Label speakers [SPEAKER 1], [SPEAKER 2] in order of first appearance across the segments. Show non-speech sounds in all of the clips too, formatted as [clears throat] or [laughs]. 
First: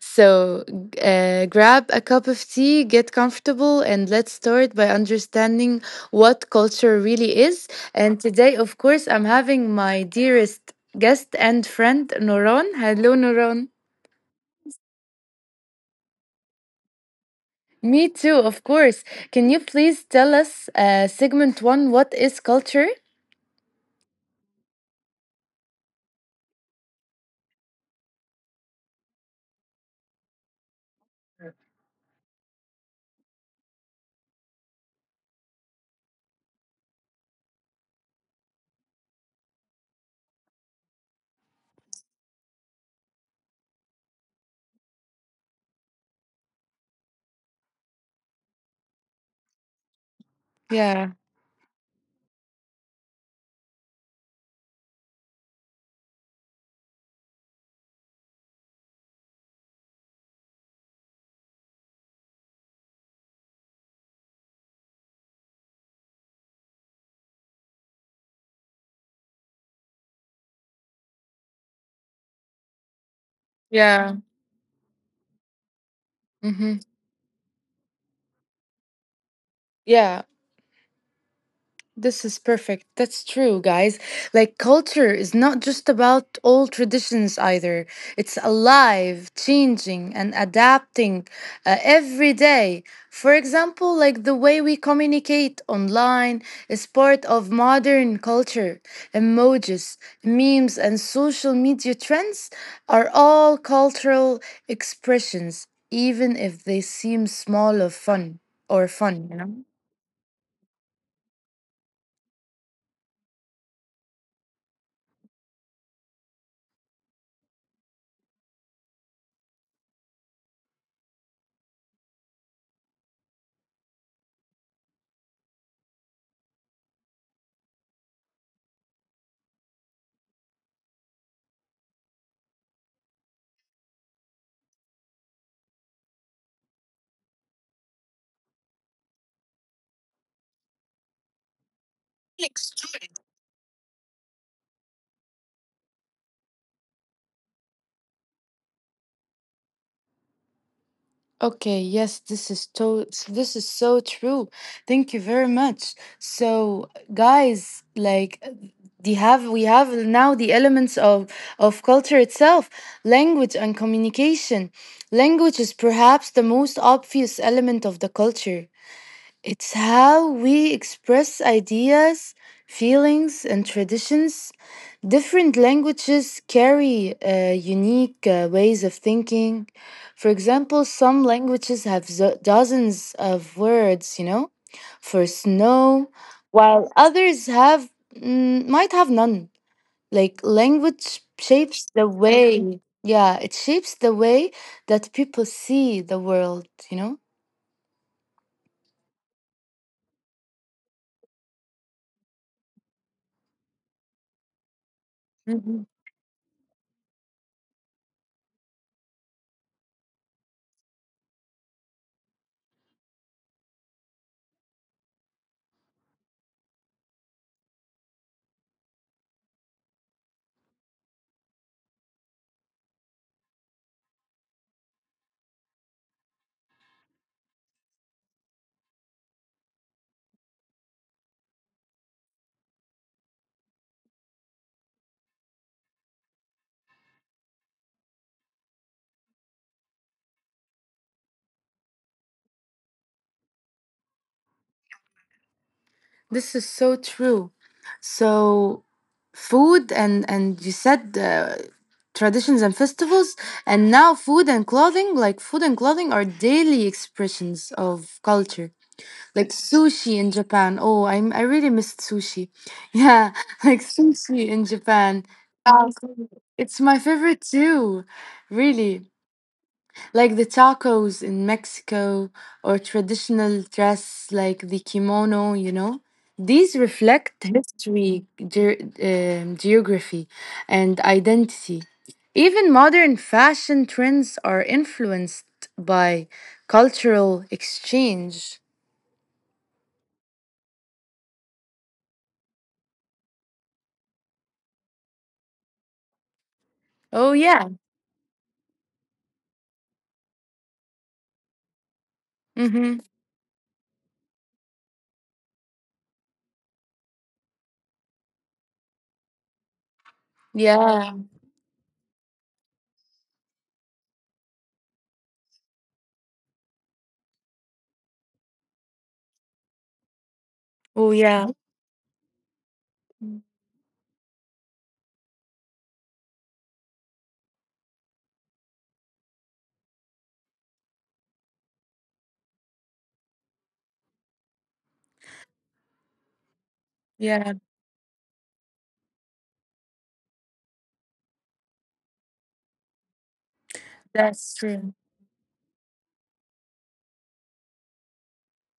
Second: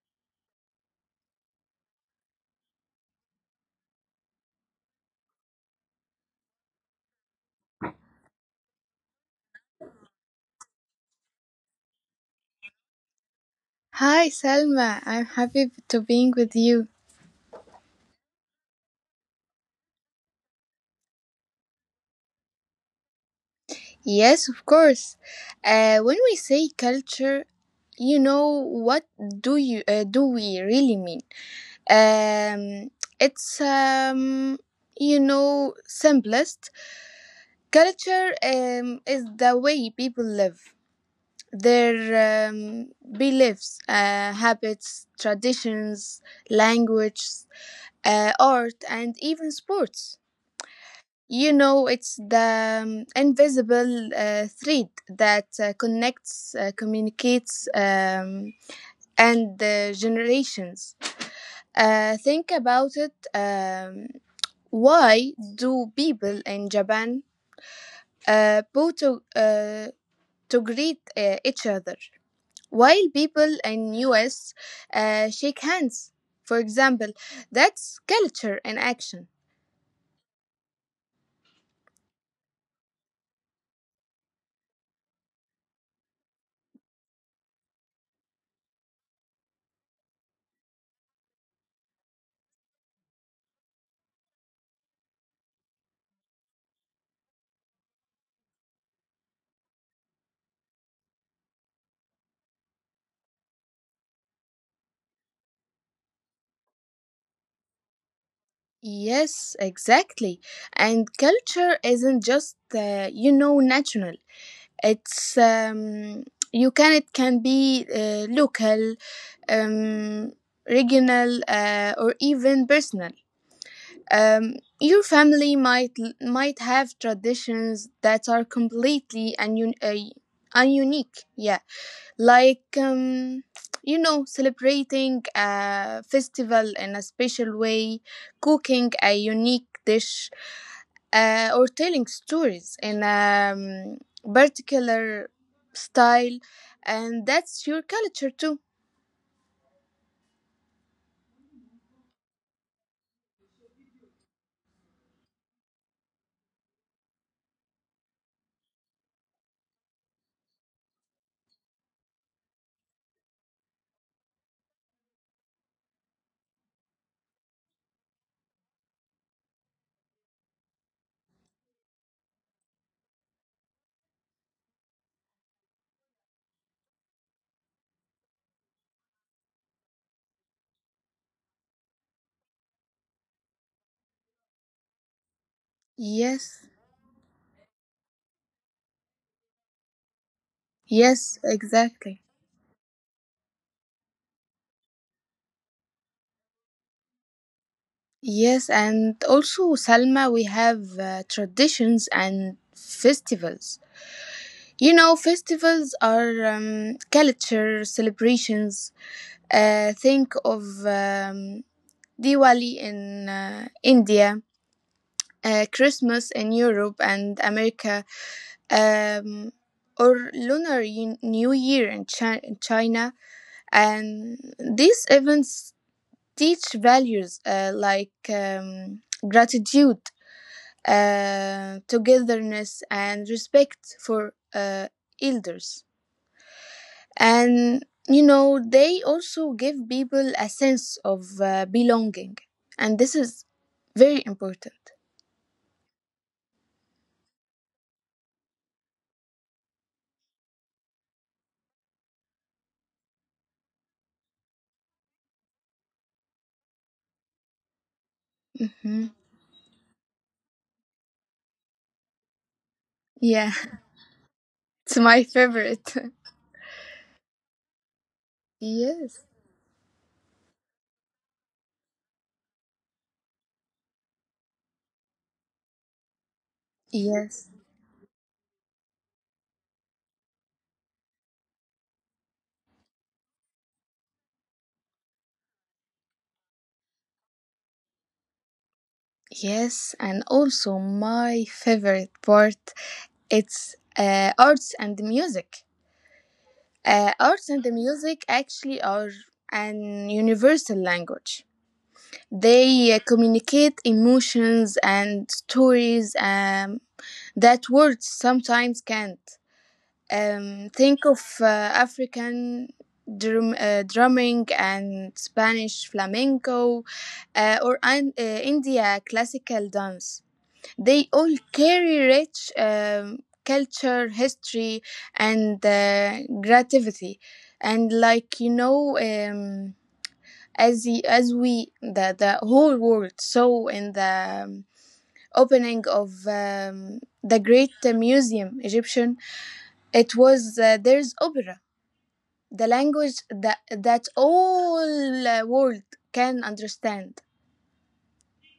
[SPEAKER 1] So grab a cup of tea, get comfortable, and let's start by understanding what culture really is. And today, of course, I'm having my dearest guest and friend, Noron. Hello, Noron.
[SPEAKER 2] Hi, Salma. I'm happy to being with you.
[SPEAKER 1] Me too, of course. Can you please tell us, segment one, what is culture?
[SPEAKER 2] Yes, of course. When we say culture, what do we really mean? Um, it's you know simplest. Culture is the way people live, their beliefs, habits, traditions, languages, art, and even sports.
[SPEAKER 1] Yeah.
[SPEAKER 2] You know, it's the invisible thread that connects, communicates, and generations. Think about it. Why do people in Japan uh, go to, uh, to greet each other, while people in
[SPEAKER 1] Yeah.
[SPEAKER 2] US shake hands? For
[SPEAKER 1] Mm-hmm.
[SPEAKER 2] example, that's culture in action.
[SPEAKER 1] Yeah. This is perfect. That's true, guys. Like, culture is not just about old traditions either. It's alive, changing, and adapting every day. For example, like the way we communicate online is part of modern culture. Emojis, memes, and social media trends are all cultural expressions, even if they seem small or fun, you know?
[SPEAKER 2] Yes, exactly. And culture isn't just national. It's um, it can be local, um, regional, or even personal. Um, your family might have traditions that are completely and unique. Yeah, like celebrating a festival in a special way, cooking a unique dish, or telling stories in a particular style, and that's your culture too.
[SPEAKER 1] Okay, yes, this is so true. Thank you very much. So, guys, like they have we have now the elements of culture itself, language and communication. Language is perhaps the most obvious element of the culture. It's how we express ideas, feelings, and traditions. Different languages carry unique ways of thinking. For example, some languages have dozens of words, you know, for snow,
[SPEAKER 2] Yes,
[SPEAKER 1] while others have might have none. Like language
[SPEAKER 2] yes,
[SPEAKER 1] shapes
[SPEAKER 2] exactly.
[SPEAKER 1] yeah, it shapes the way that people see the world, you know.
[SPEAKER 2] Yes, and also, Salma, we have traditions and festivals. You know, festivals are culture celebrations. Think of Diwali in India, Christmas in Europe and America, um, or Lunar New Year in, in China. And these events teach values like gratitude, togetherness, and respect for elders. And you know, they also give people a sense of belonging, and this is very important.
[SPEAKER 1] This is so true. So, food and you said traditions and festivals, and now food and clothing, like food and clothing, are daily expressions of culture.
[SPEAKER 2] Hmm.
[SPEAKER 1] Like sushi in Japan. Oh, I really missed sushi. [laughs] Yeah,
[SPEAKER 2] Yeah.
[SPEAKER 1] like sushi in Japan.
[SPEAKER 2] [laughs] It's my
[SPEAKER 1] Um,
[SPEAKER 2] favorite.
[SPEAKER 1] it's my favorite too,
[SPEAKER 2] [laughs]
[SPEAKER 1] really,
[SPEAKER 2] Yes.
[SPEAKER 1] like the tacos in Mexico or traditional dress like the kimono, you know. These reflect
[SPEAKER 2] Yes.
[SPEAKER 1] history, geography, and identity. Even modern fashion trends are influenced by cultural exchange.
[SPEAKER 2] Yes, and also, my favorite part, it's arts and music.
[SPEAKER 1] Oh,
[SPEAKER 2] uh,
[SPEAKER 1] yeah.
[SPEAKER 2] arts and the music actually are an universal language.
[SPEAKER 1] Mm-hmm.
[SPEAKER 2] They communicate emotions and stories that words sometimes can't. Um,
[SPEAKER 1] Yeah.
[SPEAKER 2] think of uh, African drumming and Spanish flamenco, or an, India classical dance.
[SPEAKER 1] Oh,
[SPEAKER 2] They
[SPEAKER 1] yeah.
[SPEAKER 2] all carry rich culture, history, and creativity. And as the, as we the whole world saw in the opening of
[SPEAKER 1] Yeah,
[SPEAKER 2] the great museum egyptian, it was, there's opera, the language that
[SPEAKER 1] that's true.
[SPEAKER 2] all world can understand.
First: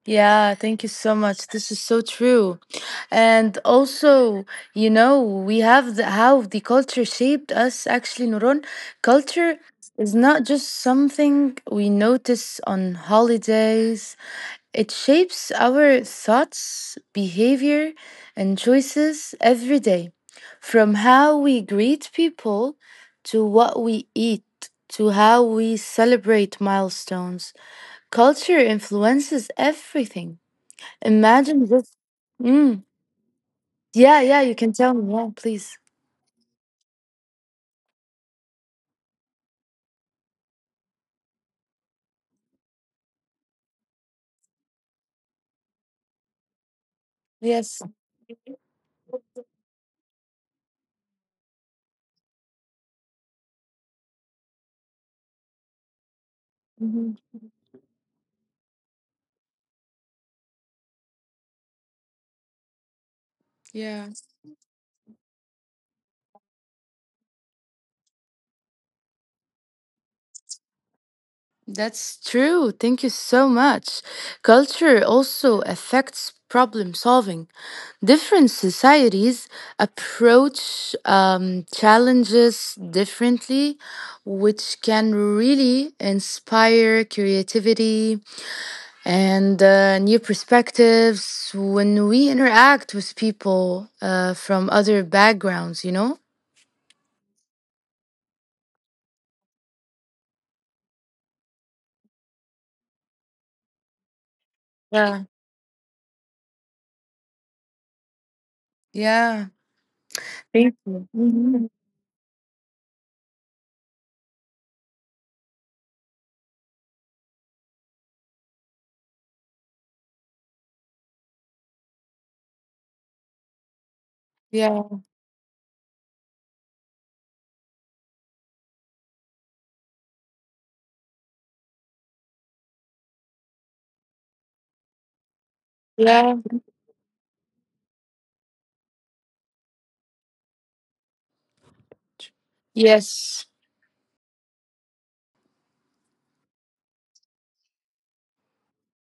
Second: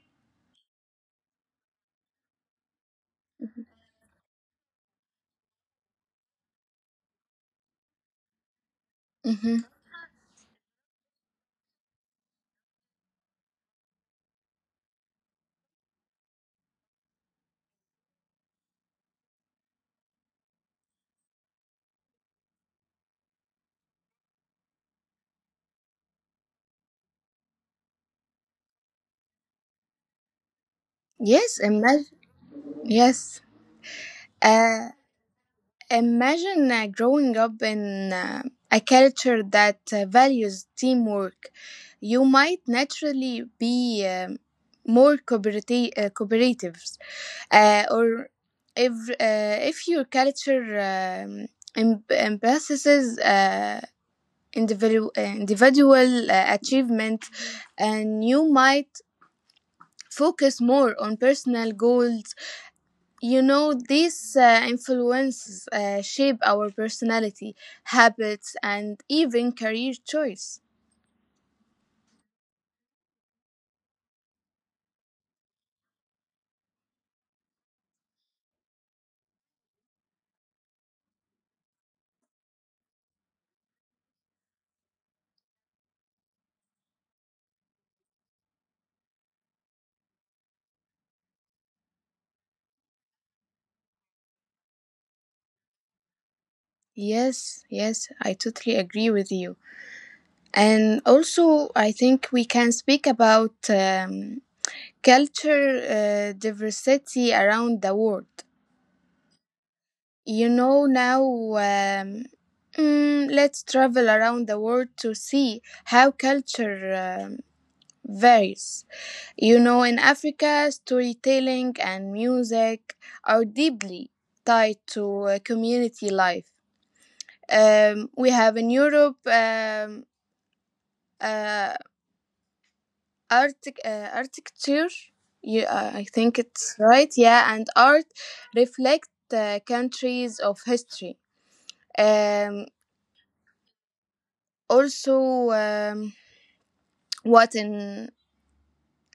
[SPEAKER 1] Yeah, thank you so much. This is so true. And also, you know, we have how the culture shaped us actually, Nurun. Culture
[SPEAKER 2] Hmm.
[SPEAKER 1] is not just something we notice on holidays, it shapes our thoughts, behavior, and choices every day. From how we greet people to what we eat to how we celebrate milestones, culture influences everything.
[SPEAKER 2] Yes,
[SPEAKER 1] Imagine just.
[SPEAKER 2] imagine.
[SPEAKER 1] Mm.
[SPEAKER 2] Yes.
[SPEAKER 1] Yeah, yeah, you can
[SPEAKER 2] uh,
[SPEAKER 1] tell me. Yeah, please.
[SPEAKER 2] Imagine uh, growing up in a culture that values teamwork. You might naturally be more cooperative,
[SPEAKER 1] Yes.
[SPEAKER 2] or if your culture emphasizes uh, individual
[SPEAKER 1] Mhm.
[SPEAKER 2] achievement, and you might focus more on personal goals. You know,
[SPEAKER 1] Yeah,
[SPEAKER 2] these influences shape our personality, habits, and even career choice.
[SPEAKER 1] that's true. Thank you so much. Culture also affects problem solving. Different societies approach challenges differently, which can really inspire creativity and new perspectives when we interact with people from other backgrounds, you know?
[SPEAKER 2] Yes, yes, I totally agree with you. And also, I think we can speak about
[SPEAKER 1] Yeah.
[SPEAKER 2] culture diversity around the world.
[SPEAKER 1] Yeah.
[SPEAKER 2] You know, now
[SPEAKER 1] Mhm.
[SPEAKER 2] um, mm, let's travel around the world to see how culture um, varies. You know, in Africa, storytelling and music are deeply tied
[SPEAKER 1] Yeah.
[SPEAKER 2] to community life. We have in Europe uh, art, architecture, I think
[SPEAKER 1] Yeah.
[SPEAKER 2] it's right, yeah, and art reflect countries of history. Um,
[SPEAKER 1] Yes.
[SPEAKER 2] also, what in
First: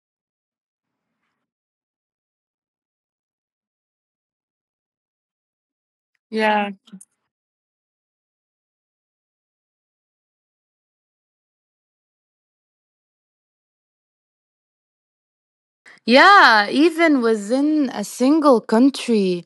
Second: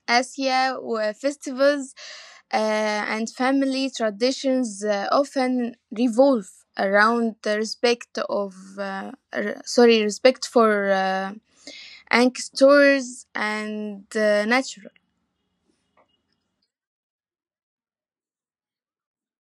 [SPEAKER 2] Asia where festivals and family traditions often revolve
[SPEAKER 1] Yeah.
[SPEAKER 2] around the respect of sorry, respect for ancestors and natural.
[SPEAKER 1] Yeah. Even within a single country,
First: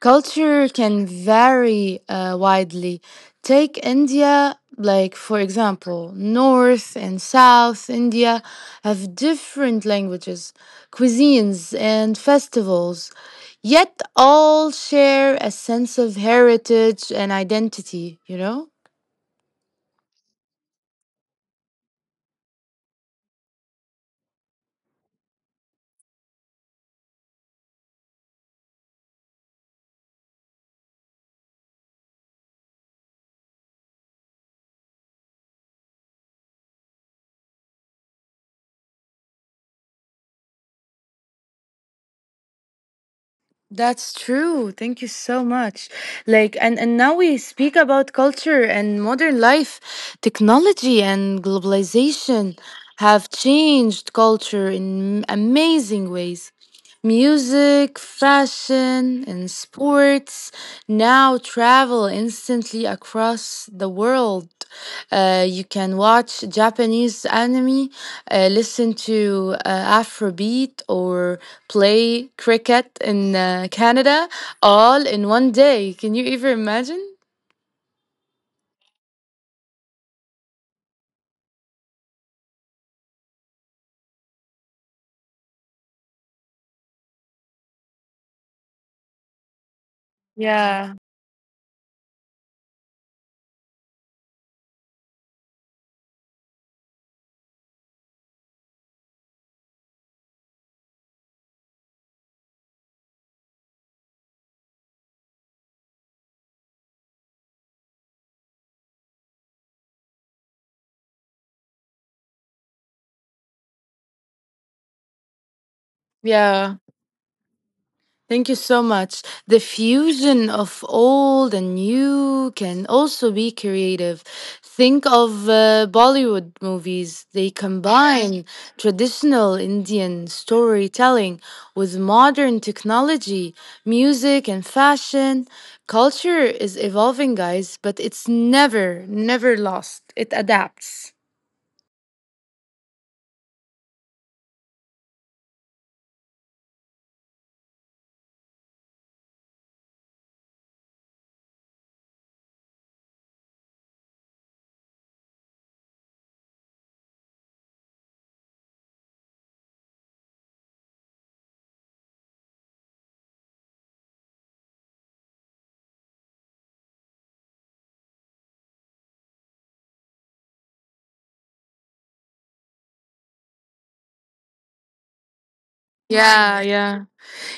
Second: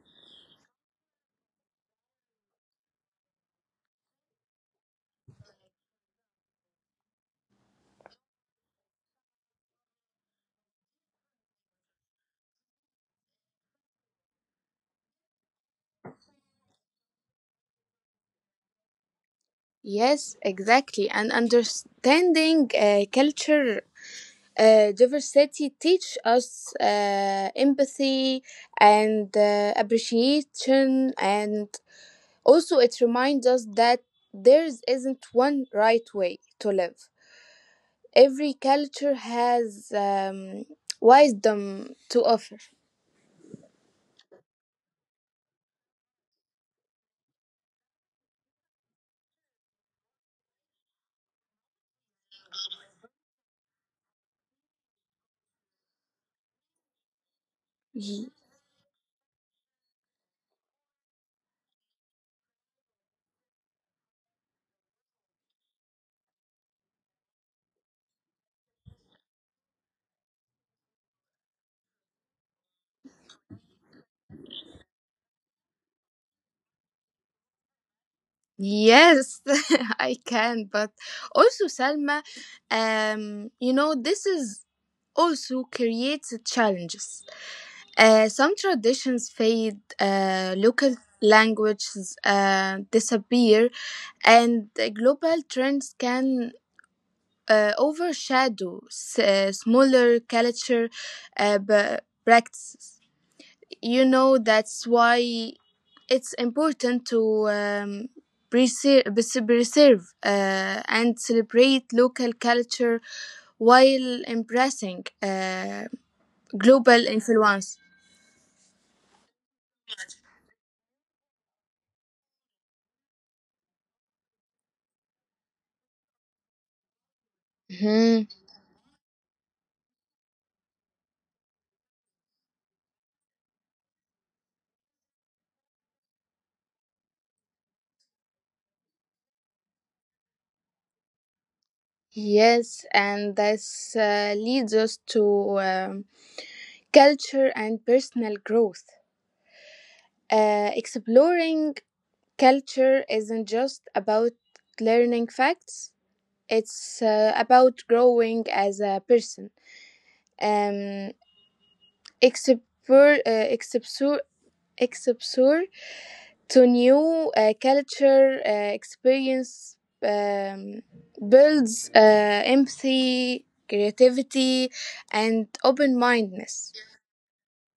[SPEAKER 1] culture can vary widely. Take India, like, for example, North and South India have different languages, cuisines, and festivals, yet all share a sense of heritage and identity, you know?
[SPEAKER 2] Yes, exactly, and understanding culture diversity teach us empathy and appreciation. And also, it reminds us that there isn't one right way to live. Every culture has wisdom to offer.
[SPEAKER 1] That's true. Thank you so much. And now we speak about culture and modern life. Technology and globalization have changed culture in amazing ways. Music,
[SPEAKER 2] Ye-
[SPEAKER 1] fashion, and sports now travel instantly across the world. You can watch Japanese anime, listen to Afrobeat, or play cricket in Canada all in 1 day. Can you even imagine?
[SPEAKER 2] Yes, [laughs] I can. But also, Salma, you know, this is also creates challenges. Some traditions fade, local
[SPEAKER 1] Yeah.
[SPEAKER 2] languages disappear, and the global trends can overshadow smaller culture practices. You know, that's why it's important to um, preser- preserve and celebrate local culture while embracing global
[SPEAKER 1] Yeah.
[SPEAKER 2] influence.
[SPEAKER 1] Thank you so much. The fusion of old and new can also be creative. Think of Bollywood movies. They
[SPEAKER 2] Mhm.
[SPEAKER 1] combine traditional Indian storytelling with modern technology, music, and fashion. Culture is evolving, guys, but it's never, never lost. It adapts.
[SPEAKER 2] Yes, and this leads us to um, culture and personal growth. Exploring. Culture isn't just about learning facts, it's about growing as a person. Um, explore, uh, explore, explore to new culture experience um, builds empathy, creativity, and open mindedness.
[SPEAKER 1] Yeah, yeah.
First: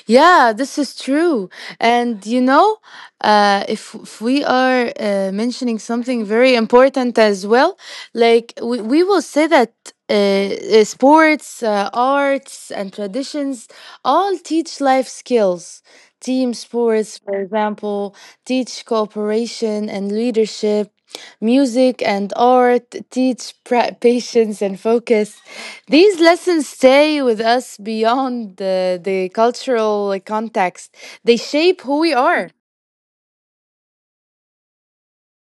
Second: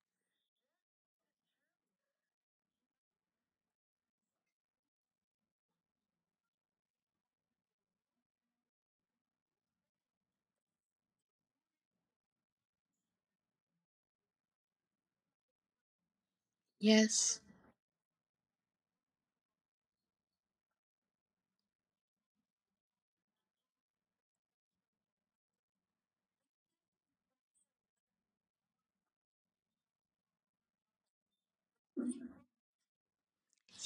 [SPEAKER 1] Yeah, this is true. And you know, if we are mentioning something very important as well, like we will say that sports, arts, and traditions all teach life skills. Team sports, for example,
[SPEAKER 2] Yes.
[SPEAKER 1] teach cooperation and leadership. Music and art teach [laughs] patience and focus. These lessons stay with us beyond the cultural, like, context. They shape who we are.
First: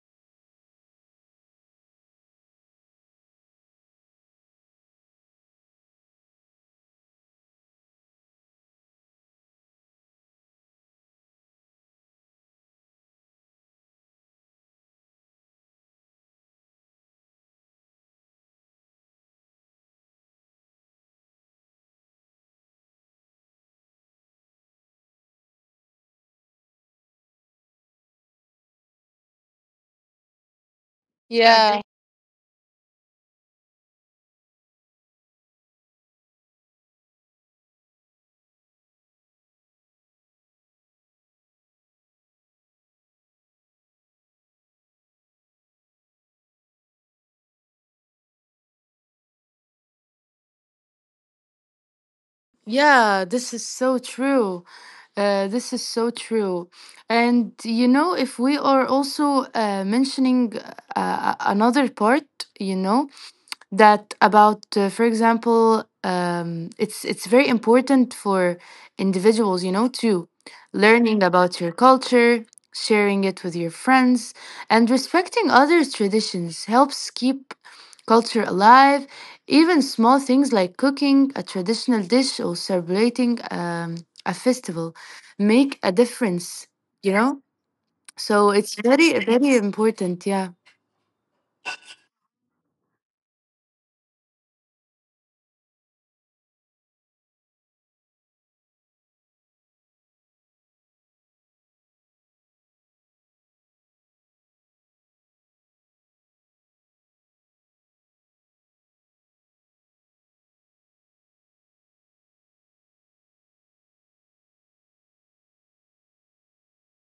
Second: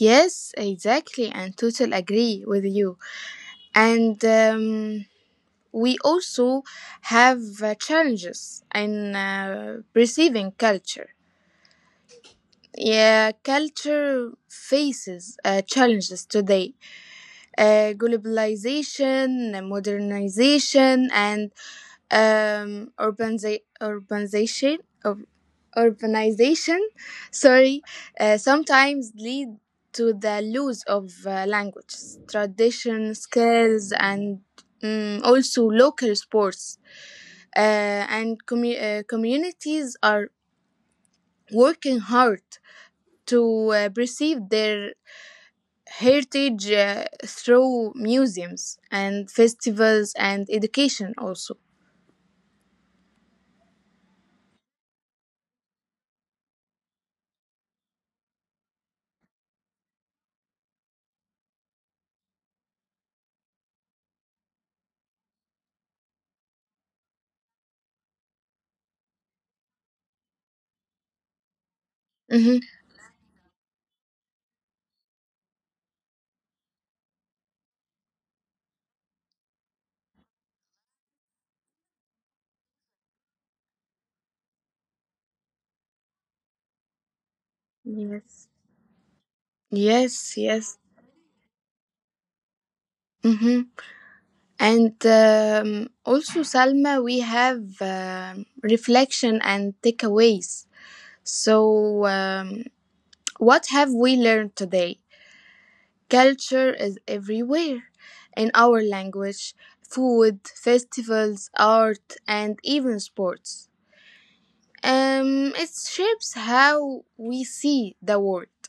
[SPEAKER 2] Yes, exactly, and total agree with you. And we also have challenges in perceiving culture. Yeah, culture faces challenges today. Globalization, modernization, and urbanization. ur- Urbanization, sorry, sometimes lead to the loss of languages,
[SPEAKER 1] Yeah.
[SPEAKER 2] tradition, skills, and also local sports and communities are working hard to preserve their heritage through museums and festivals and education also.
[SPEAKER 1] Yeah, this is so true. This is so true. And you know, if we are also mentioning another part, you know, that about for example, it's very important for individuals, you know, to
[SPEAKER 2] Hmm.
[SPEAKER 1] learning about your culture, sharing it with your friends, and respecting others traditions helps keep culture alive. Even small things like cooking a traditional dish or celebrating a festival make a difference,
[SPEAKER 2] Yes.
[SPEAKER 1] you know, so it's
[SPEAKER 2] Yes, yes.
[SPEAKER 1] very, very important. Yeah,
[SPEAKER 2] Hmm. And also, Salma, we have um reflection and takeaways. So, um, what have we learned today? Culture is everywhere, in our language, food, festivals, art, and even sports. It shapes how we see the world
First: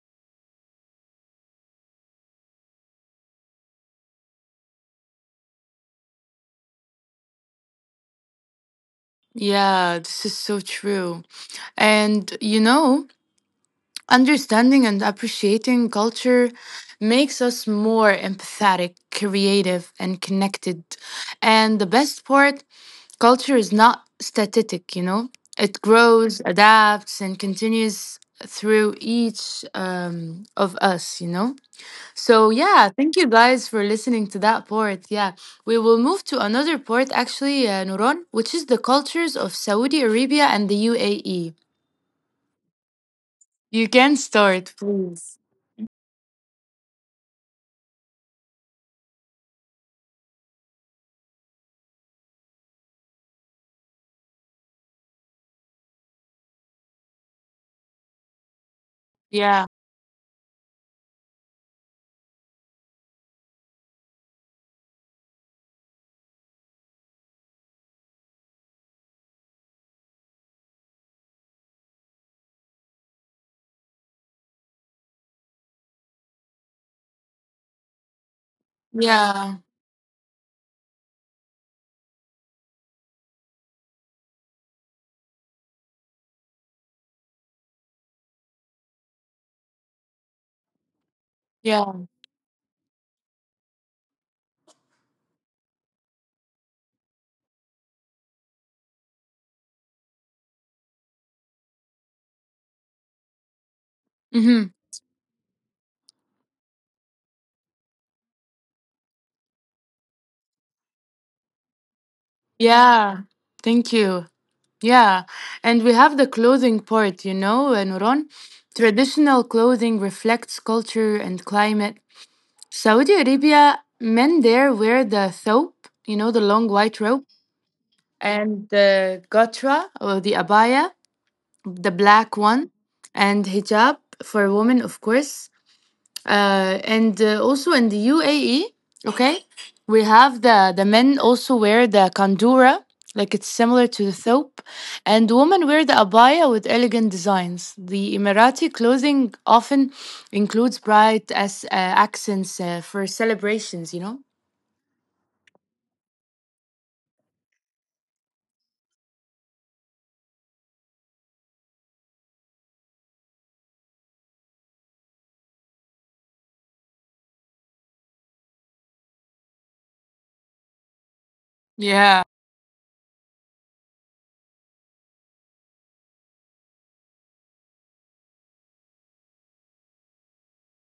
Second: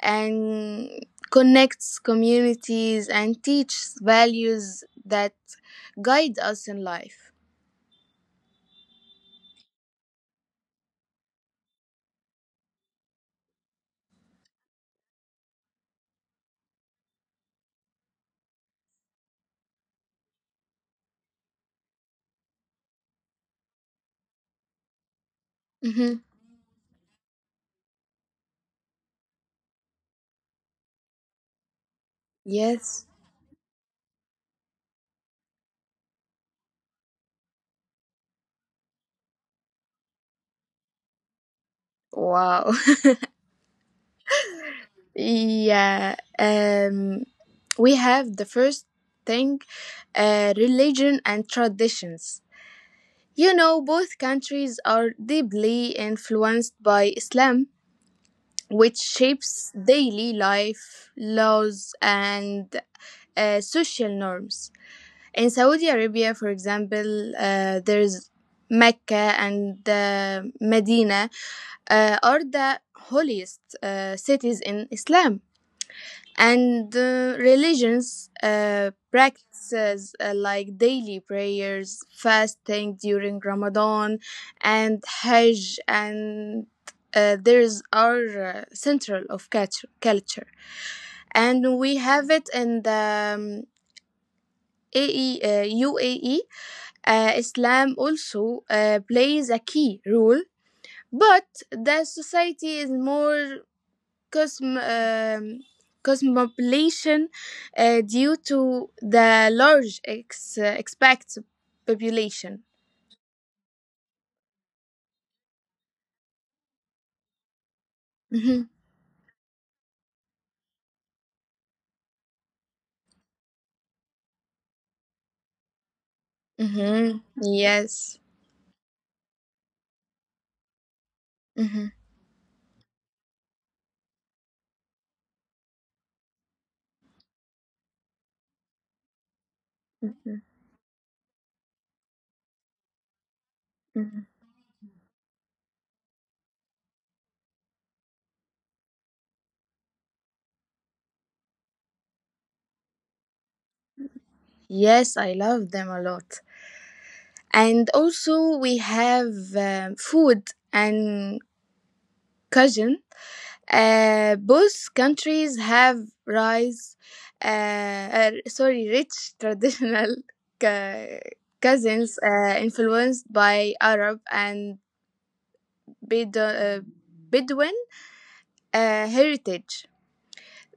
[SPEAKER 2] and connects communities and teaches values that guide us in life.
[SPEAKER 1] yeah, this is so true. And you know, understanding and appreciating culture makes us more empathetic, creative, and connected. And the best part, culture is not static, you know, it
[SPEAKER 2] Hmm.
[SPEAKER 1] grows, adapts, and continues through each of us, you know. So, yeah,
[SPEAKER 2] Yes.
[SPEAKER 1] thank you guys for listening to that part. Yeah, we will move to another part actually, Nuron, which is the cultures of Saudi Arabia and the UAE.
[SPEAKER 2] Wow.
[SPEAKER 1] You can start,
[SPEAKER 2] [laughs]
[SPEAKER 1] please.
[SPEAKER 2] Yeah. We have the first thing, religion and traditions. You know, both countries are deeply influenced by Islam, which
[SPEAKER 1] Yeah.
[SPEAKER 2] shapes daily life, laws, and social norms. In Saudi Arabia, for example, there's Mecca and Medina are the holiest cities in Islam, and the religions
[SPEAKER 1] Yeah.
[SPEAKER 2] practices like daily prayers, fasting during ramadan and hajj, and theirs are central of culture, culture. And we
[SPEAKER 1] Yeah.
[SPEAKER 2] have it in the AE, uae, Islam also plays a key role, but the society is more
[SPEAKER 1] Hmm.
[SPEAKER 2] cosm- um, cosmopulation due to the large expat population.
[SPEAKER 1] Yeah. Thank you. Yeah. And we have the clothing part, you know, Nuron.
[SPEAKER 2] Hmm.
[SPEAKER 1] Traditional clothing reflects culture and climate. Saudi Arabia, men there wear the thobe, you know, the long white robe,
[SPEAKER 2] Hmm. Yes.
[SPEAKER 1] and the gotra or the abaya, the
[SPEAKER 2] Hmm.
[SPEAKER 1] black one, and hijab for women, of course. And also in the UAE, okay, we have the
[SPEAKER 2] Hmm.
[SPEAKER 1] the men also wear the kandura, like it's similar to the thobe,
[SPEAKER 2] Hmm.
[SPEAKER 1] and women wear the abaya with elegant designs. The Emirati clothing often includes bright as accents for celebrations. You know.
[SPEAKER 2] Yes, I love them a lot. And also, we have food and cuisine. Both countries have rice, sorry, rich traditional [laughs] cu-
[SPEAKER 1] Yeah.
[SPEAKER 2] cousins influenced by Arab and Bedo- uh, Bedouin heritage.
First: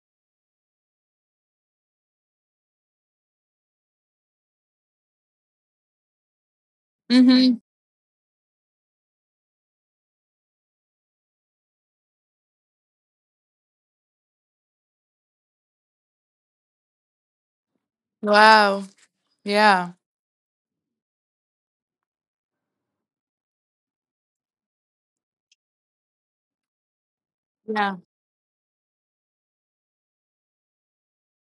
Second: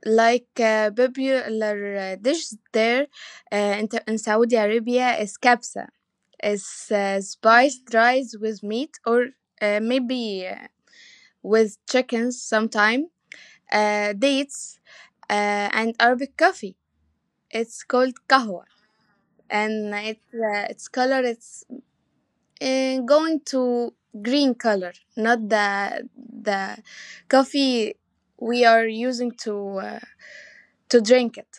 [SPEAKER 2] Like popular dish there, in Saudi Arabia is kabsa. It's
[SPEAKER 1] Mm-hmm.
[SPEAKER 2] spiced rice with meat or maybe with chickens sometime, dates, and Arabic coffee. It's called kahwa,
[SPEAKER 1] Wow.
[SPEAKER 2] and
[SPEAKER 1] Yeah.
[SPEAKER 2] it, its color it's going to green color, not the the coffee
[SPEAKER 1] Yeah.
[SPEAKER 2] we are using uh, to drink it.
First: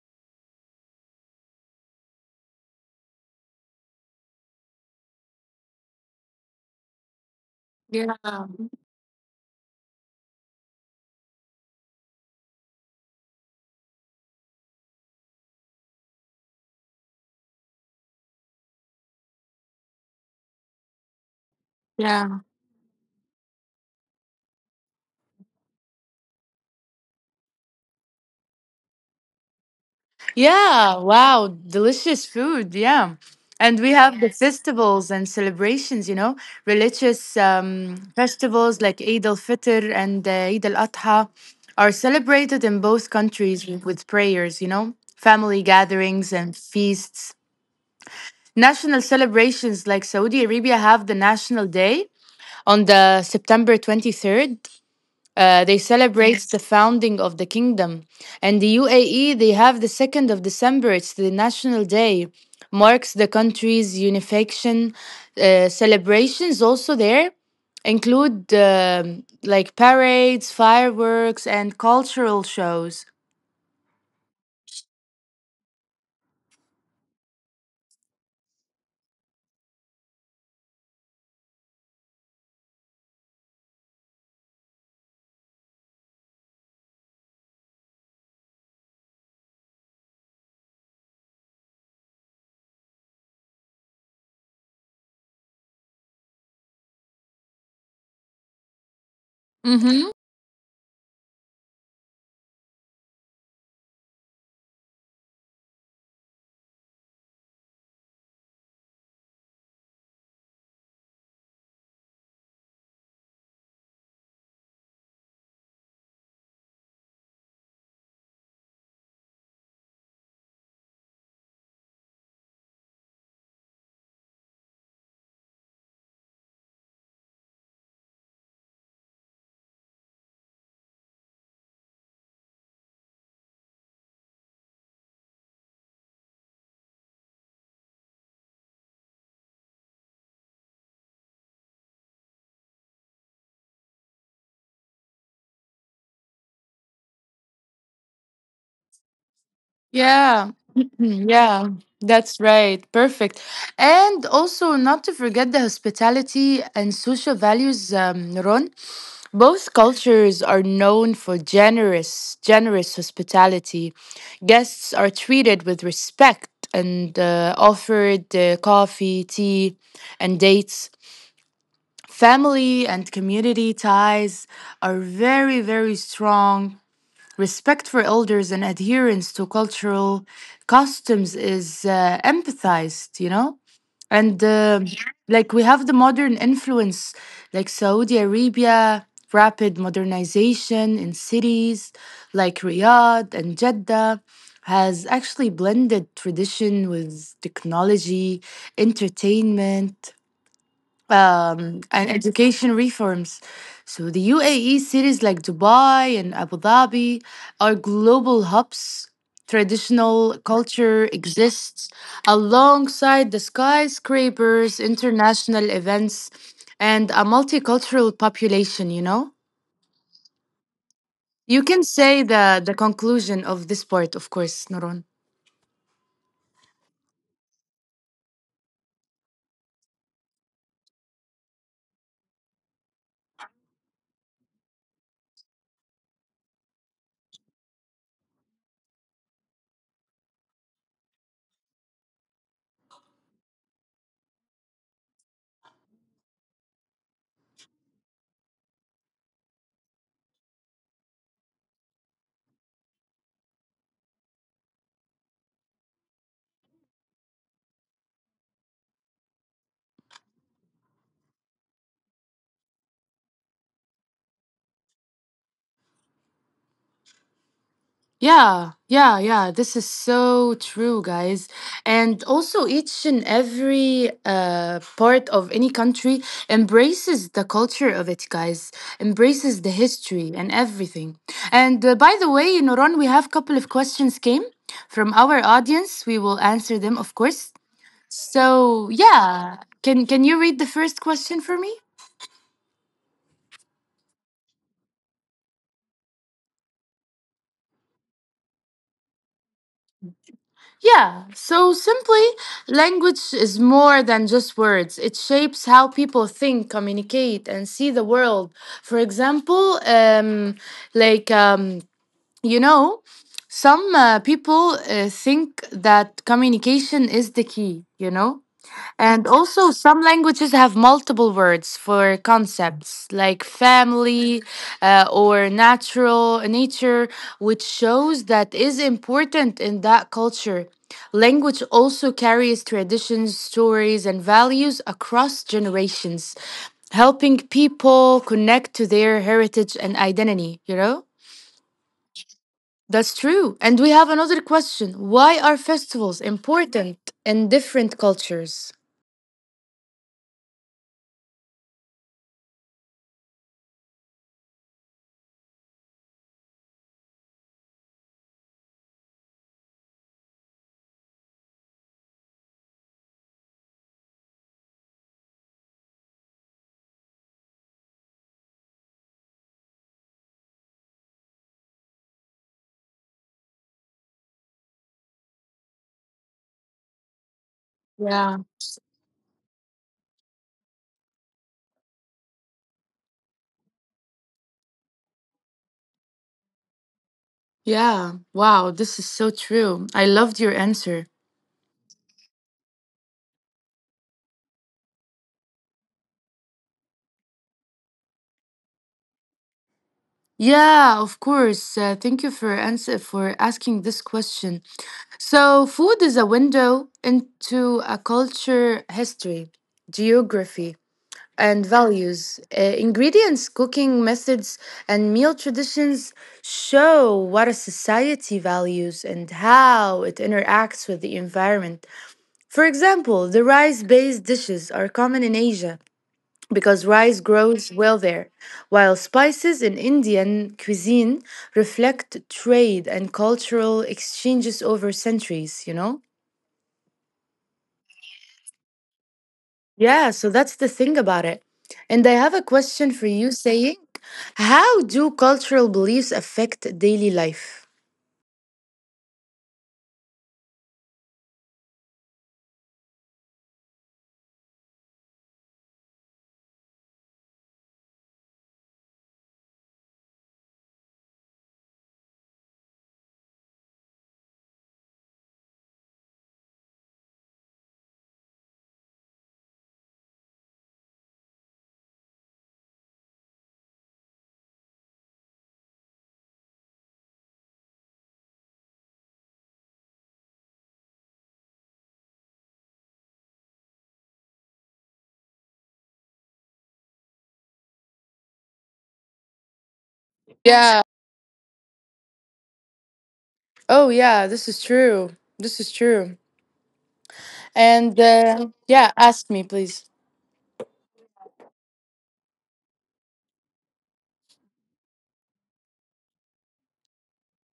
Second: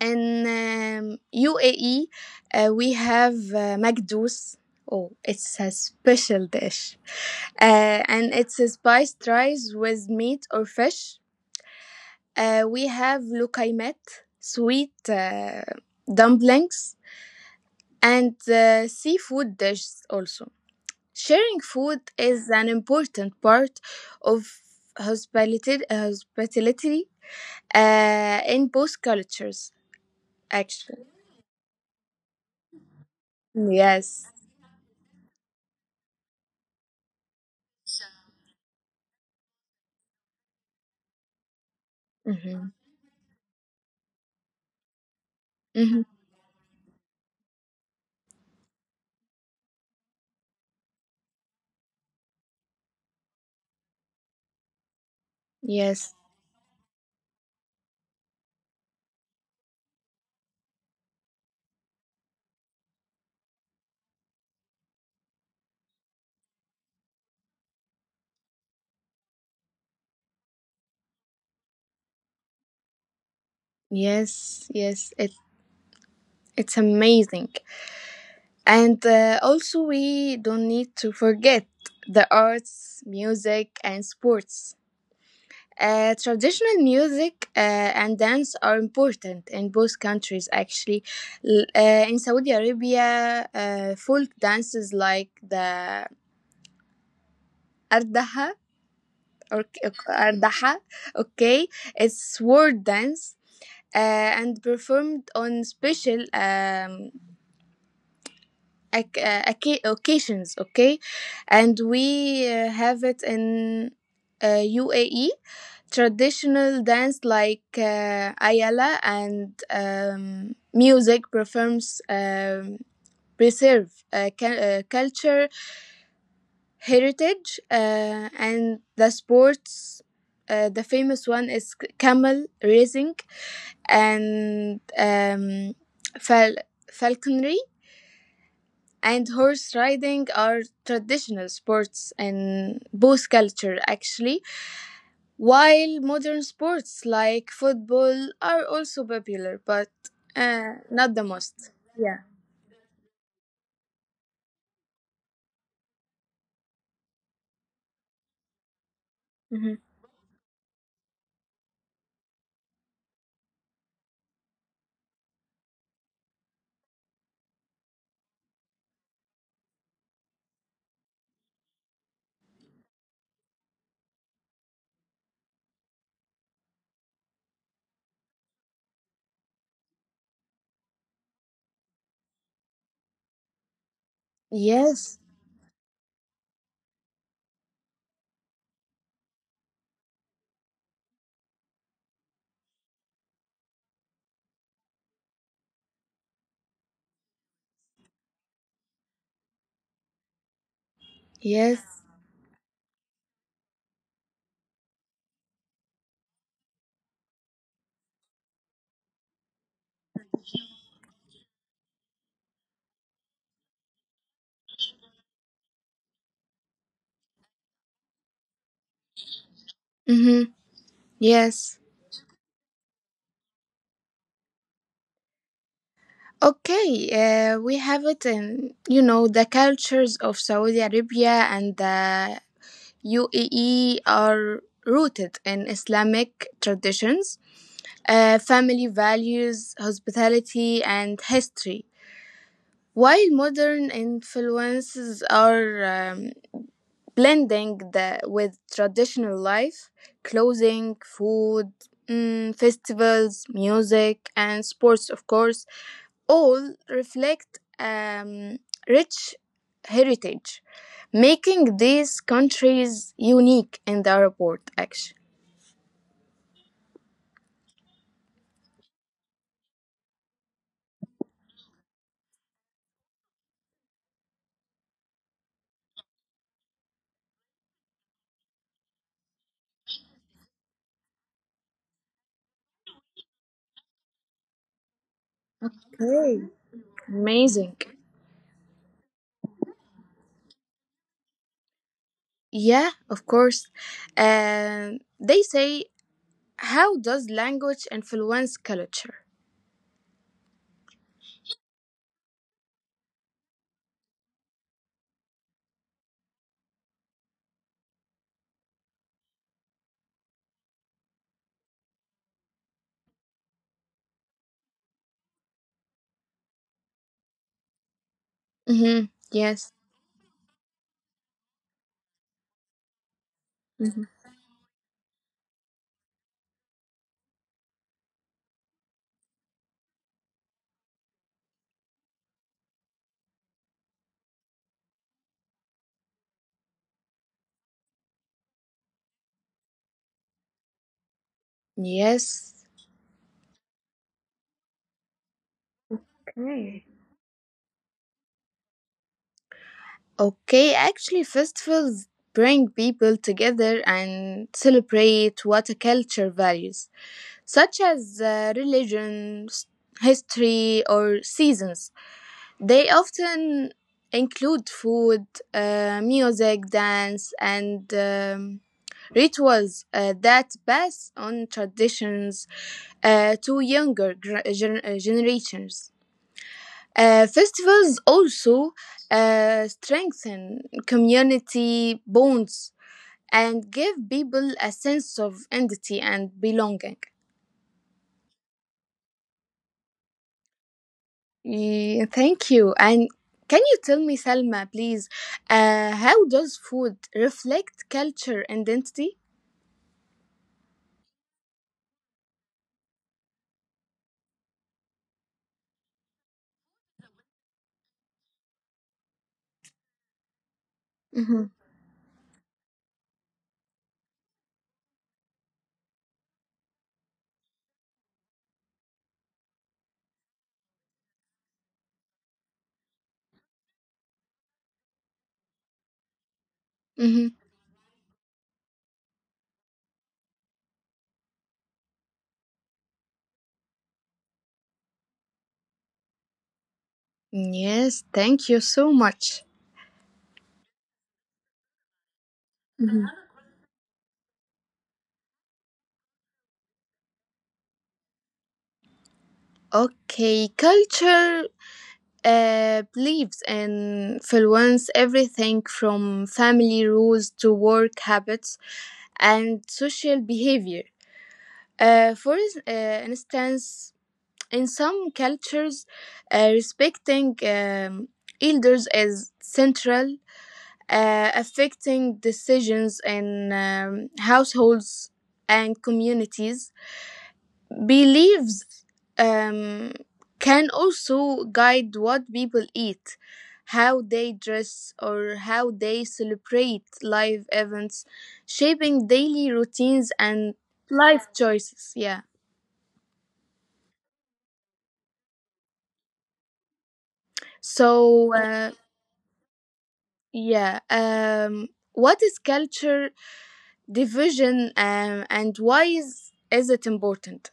[SPEAKER 2] In UAE, we have Magdous. Oh, it's a special dish,
[SPEAKER 1] Yeah.
[SPEAKER 2] and it's a spiced rice with meat or fish. We have lokaimet, sweet dumplings, and seafood dishes also. Sharing food
[SPEAKER 1] Yeah.
[SPEAKER 2] is an important part of hospitality in both cultures,
[SPEAKER 1] Yeah,
[SPEAKER 2] actually.
[SPEAKER 1] wow, delicious food. Yeah. And we have
[SPEAKER 2] Yes.
[SPEAKER 1] the. Yes. Festivals and celebrations, you know, religious festivals like Eid al Fitr and Eid al Adha are
[SPEAKER 2] Hmm.
[SPEAKER 1] celebrated in both countries with prayers, you know, family
[SPEAKER 2] Hmm.
[SPEAKER 1] gatherings, and feasts. National celebrations, like Saudi Arabia have the National Day on the September 23rd, they
[SPEAKER 2] Yes.
[SPEAKER 1] celebrate the founding of the kingdom. And the UAE, they have the 2nd of December, it's the national day, marks the country's unification. Celebrations also there include, like, parades, fireworks, and cultural shows.
[SPEAKER 2] Yes. Yes. It, it's amazing. And also, we don't need to forget the arts, music, and sports. Traditional music and dance are important in both countries actually. In saudi arabia, folk dances like the ardaha or
[SPEAKER 1] Mm-hmm.
[SPEAKER 2] ardaha, okay, it's sword dance, uh, and performed on special occasions, okay. And we have it in uh, uae. Traditional dance like Ayala and music performs preserve culture, heritage, and the sports. The famous one is camel racing and fal- falconry and horse riding are traditional sports in both culture actually. While modern sports like football are also popular, but
[SPEAKER 1] Yeah. [clears throat]
[SPEAKER 2] not the most.
[SPEAKER 1] Yeah, that's right. Perfect. And also, not to forget the hospitality and social values, Ron. Both cultures are known for generous hospitality. Guests are treated with respect and offered coffee, tea, and dates. Family and community ties are very, very strong. Respect for elders and adherence to cultural customs is empathized, you know? And
[SPEAKER 2] Yes,
[SPEAKER 1] like, we have the modern influence, like Saudi Arabia rapid modernization in cities like Riyadh and Jeddah has actually blended tradition with technology, entertainment,
[SPEAKER 2] yes,
[SPEAKER 1] and education reforms. So the UAE cities like Dubai and Abu Dhabi are global hubs. Traditional culture exists alongside the skyscrapers, international events, and a multicultural population, you know?
[SPEAKER 2] mm-hmm.
[SPEAKER 1] You
[SPEAKER 2] Yes.
[SPEAKER 1] can say the conclusion of this part, of course, Noron.
[SPEAKER 2] Okay, we have it in, you know, the cultures of Saudi Arabia and the UAE are rooted in Islamic traditions, family values, hospitality, and history. While modern influences are blending the with traditional life, clothing, food, festivals, music, and sports, of course, all reflect rich heritage, making these countries unique in the report. Actually,
[SPEAKER 1] Yeah, yeah, yeah. This is so true, guys. And also, each and every part of any country embraces the culture of it, guys. Embraces the history and everything. And by the way, in we have a couple of questions came from our audience. We will answer them, of course.
[SPEAKER 2] amazing.
[SPEAKER 1] So yeah, can you read the first question for me?
[SPEAKER 2] Yeah, of course. They say, how does language influence culture?
[SPEAKER 1] Yeah, so simply, language is more than just words. It shapes how people think, communicate, and see the world. For example, like, um, you know, some people think that communication is the key, you know?
[SPEAKER 2] Mm-hmm.
[SPEAKER 1] And
[SPEAKER 2] Yes.
[SPEAKER 1] also, some languages have multiple words for concepts like
[SPEAKER 2] Hmm.
[SPEAKER 1] family or natural nature, which shows that is important in that culture. Language also carries traditions, stories, and values across generations, helping people connect to their heritage and identity, you know?
[SPEAKER 2] Yes.
[SPEAKER 1] That's true. And we have another question. Why are festivals
[SPEAKER 2] Okay.
[SPEAKER 1] important in different cultures?
[SPEAKER 2] Okay, actually, festivals bring people together and celebrate what a culture values, such as religion, history, or seasons. They often include food, music, dance, and rituals that pass on traditions to younger generations. Festivals
[SPEAKER 1] Yeah.
[SPEAKER 2] also strengthen community bonds and give people a sense of identity and belonging.
[SPEAKER 1] Yeah, wow, this is so true. I loved your answer.
[SPEAKER 2] Yeah, thank you. And can you tell me, Salma, please, how does food reflect culture and identity?
[SPEAKER 1] Yeah, of course. Thank you for asking this question. So, food is a window into a culture, history, geography,
[SPEAKER 2] Mm-hmm.
[SPEAKER 1] and values. Ingredients, cooking methods, and meal traditions show what a society values and how it interacts with the environment. For example, the rice-based dishes are common in Asia because rice
[SPEAKER 2] Mm-hmm.
[SPEAKER 1] grows well there, while spices in Indian cuisine reflect trade and cultural exchanges over centuries, you know?
[SPEAKER 2] Yes, thank you so much.
[SPEAKER 1] Yeah, so that's the thing about it. And I have a question for
[SPEAKER 2] Mhm.
[SPEAKER 1] you, saying, how do cultural beliefs affect daily life?
[SPEAKER 2] Okay, culture believes influence everything from family rules to work habits and social behavior. For instance, in some cultures, respecting elders is central, affecting decisions in households and communities. Beliefs um, can also guide what people eat, how they dress, or how they celebrate life events, shaping daily routines and
[SPEAKER 1] Yeah.
[SPEAKER 2] life choices. Yeah.
[SPEAKER 1] Oh, yeah, this is true. This is true. And
[SPEAKER 2] So,
[SPEAKER 1] yeah, ask me, please.
[SPEAKER 2] yeah. What is culture division and why is it important?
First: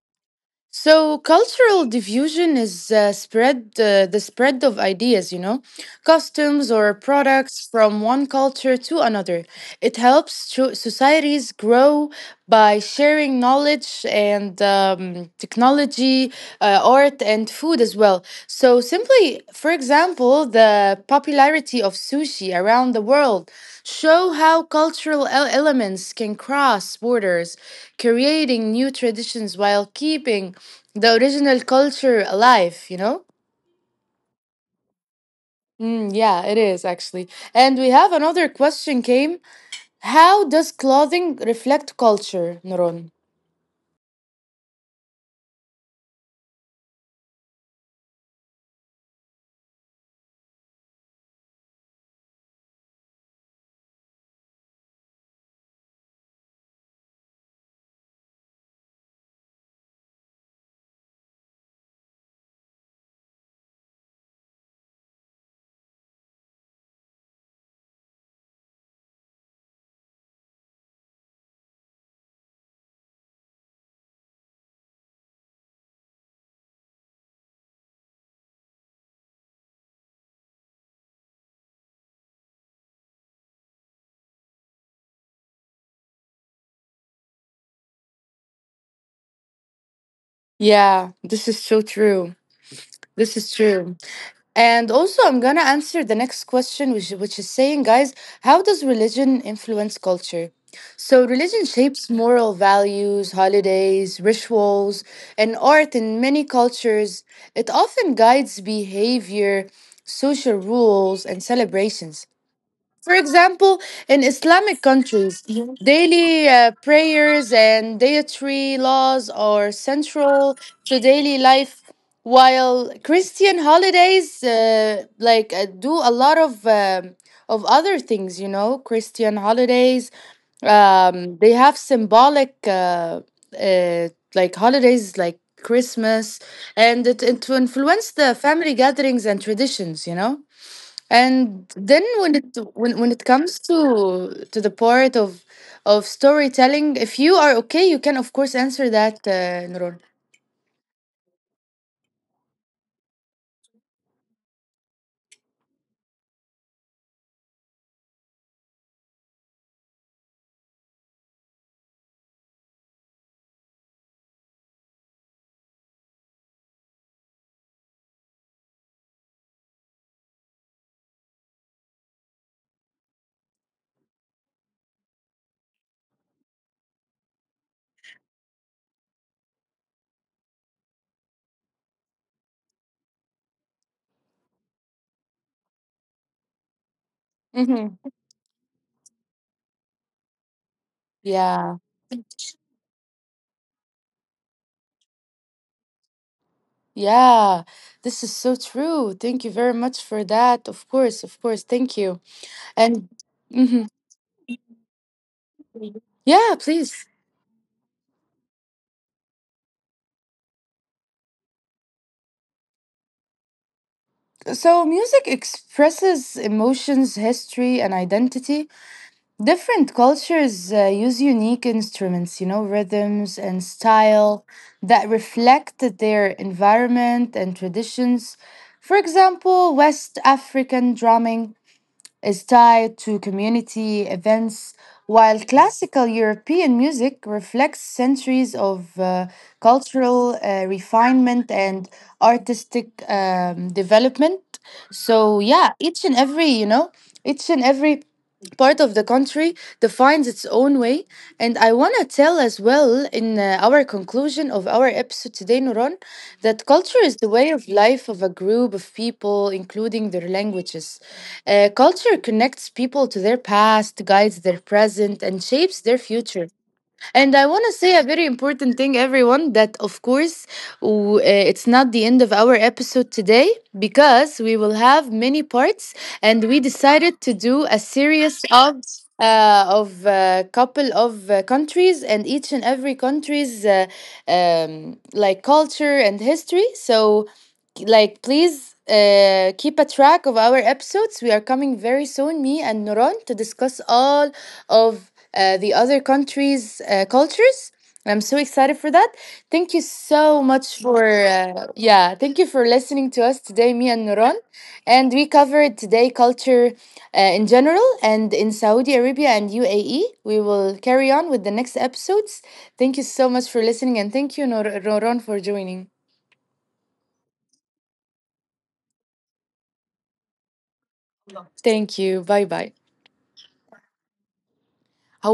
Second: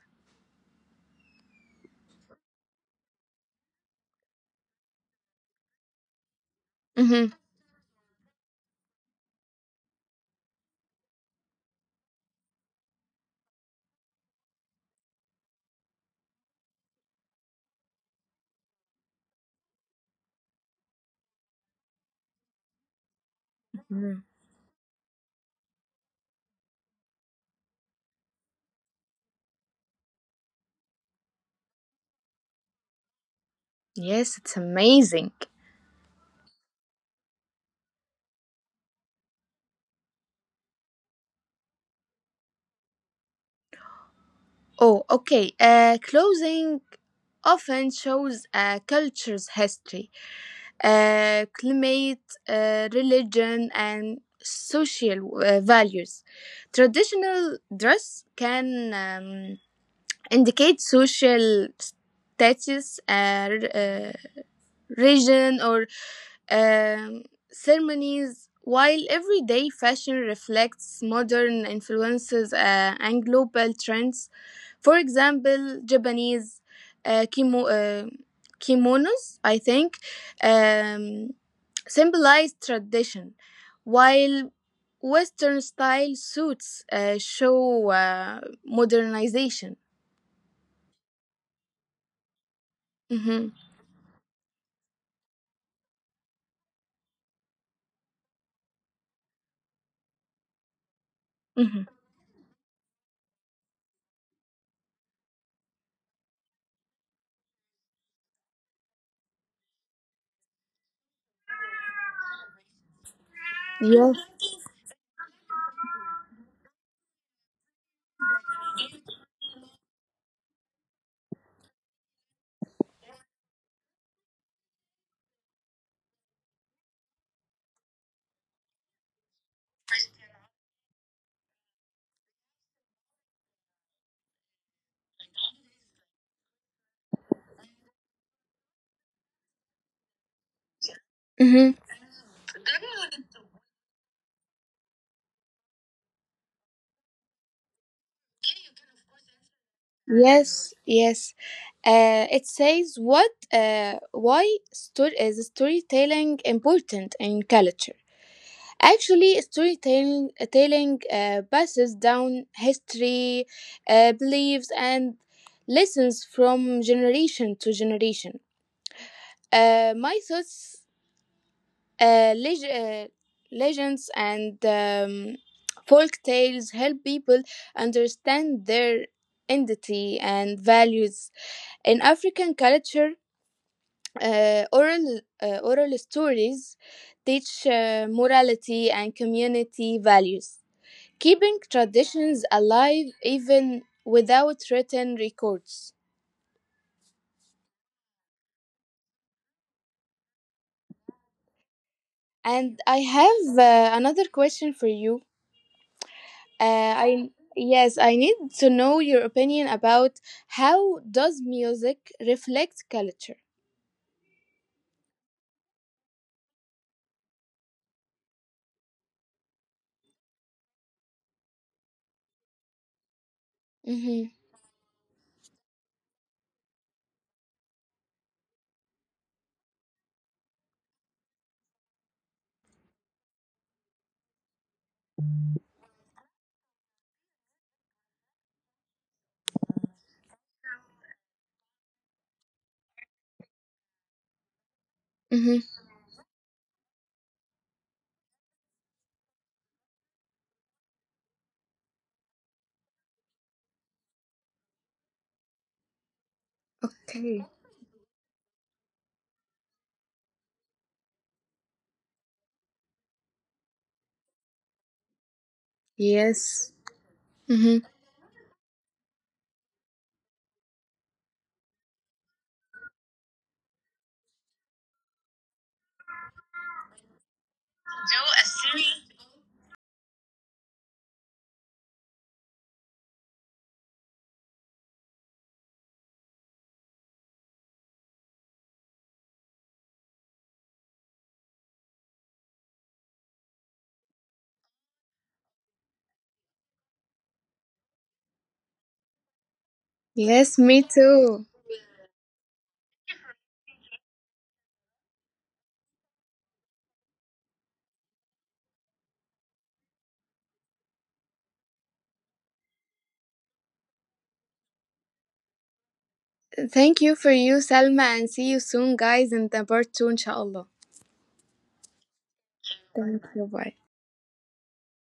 [SPEAKER 1] So cultural diffusion is spread the spread of ideas, you know, customs, or
[SPEAKER 2] Hmm.
[SPEAKER 1] products from one culture to another. It helps to societies grow by sharing knowledge and technology, art, and food as well. So simply, for example, the popularity of sushi around the world show how cultural elements can cross borders, creating new traditions while keeping the original culture alive, you know?
[SPEAKER 2] Yes, it's amazing.
[SPEAKER 1] Mm, yeah, it is actually. And we have another question came. How does clothing reflect culture, Noron?
[SPEAKER 2] Oh, okay. Clothing often shows a culture's history, climate, religion, and social values. Traditional dress can um, indicate social status, region, or um, ceremonies, while everyday fashion reflects modern influences and global trends. For example, Japanese uh, kimo, uh, kimonos, I think, um, symbolize tradition, while Western style suits show modernization.
[SPEAKER 1] Yeah, this is so true. This
[SPEAKER 2] Hmm.
[SPEAKER 1] is true. And also, I'm gonna answer the next question, which is saying, guys, how does religion influence culture? So, religion
[SPEAKER 2] Hmm.
[SPEAKER 1] shapes moral values, holidays, rituals, and art in many cultures. It often guides behavior, social rules, and celebrations. For example,
[SPEAKER 2] Yes.
[SPEAKER 1] in Islamic countries, daily prayers and dietary laws are central to daily life, while Christian holidays do a lot um of other things. You know, Christian holidays, um, they have symbolic uh, like, holidays like Christmas, and to influence the family gatherings and traditions. You know. And
[SPEAKER 2] Hmm.
[SPEAKER 1] then when it comes to the part of storytelling, if you are okay, you can of course answer that, Nurul.
[SPEAKER 2] Yes. Yes. It says what? Why storytelling important in culture? Actually, storytelling telling, passes down history, beliefs, and lessons from generation to generation. My thoughts, uh, leg- uh, legends, and folk tales help people understand their identity and values. In African culture, oral stories teach
[SPEAKER 1] Mm-hmm.
[SPEAKER 2] morality and community values, keeping
[SPEAKER 1] Yeah,
[SPEAKER 2] traditions alive even without written records.
[SPEAKER 1] yeah. This is so true. Thank you very much for that. Of course, of course. Thank you. And
[SPEAKER 2] And I
[SPEAKER 1] hmm,
[SPEAKER 2] have another question for you.
[SPEAKER 1] yeah, please.
[SPEAKER 2] I yes, I need to know your opinion about how does music reflect culture.
[SPEAKER 1] So music expresses emotions, history, and identity. Different cultures use unique instruments, you know, rhythms, and style
[SPEAKER 2] Mm-hmm.
[SPEAKER 1] that reflect their environment and traditions. For example, West African drumming is tied to community events, while classical European music reflects centuries of cultural refinement and artistic development. So, yeah,
[SPEAKER 2] Mm-hmm.
[SPEAKER 1] each and every, you know, each and every part of the country defines its own way. And I want to tell as well in our conclusion of our episode today, Nuran, that culture is the way
[SPEAKER 2] Okay.
[SPEAKER 1] of life of a group of people, including their languages. Culture connects people to their past, guides their present, and shapes their future.
[SPEAKER 2] Yes.
[SPEAKER 1] And I want to say
[SPEAKER 2] Mm-hmm.
[SPEAKER 1] a very important thing, everyone, that of course, it's not the end of our episode today because we will have many parts and we decided to do a series of. Of a couple of countries and each and every country's like, culture and history. So like, please keep a track of our episodes. We are coming very soon, me and Noron, to discuss all of the other countries cultures. I'm so excited for that. Thank you so
[SPEAKER 2] Yes,
[SPEAKER 1] much
[SPEAKER 2] me
[SPEAKER 1] for
[SPEAKER 2] too.
[SPEAKER 1] yeah, thank you for listening to us today, me and Noron, and we covered today culture in general and in Saudi Arabia and UAE. We will carry on with the next episodes. Thank you so much for listening and thank you, Noron, for joining.
[SPEAKER 2] Thank you for you, Salma, and see you soon, guys, in the part two, inshallah.
[SPEAKER 1] Thank you. Bye bye
[SPEAKER 2] Thank you. Bye.
[SPEAKER 1] He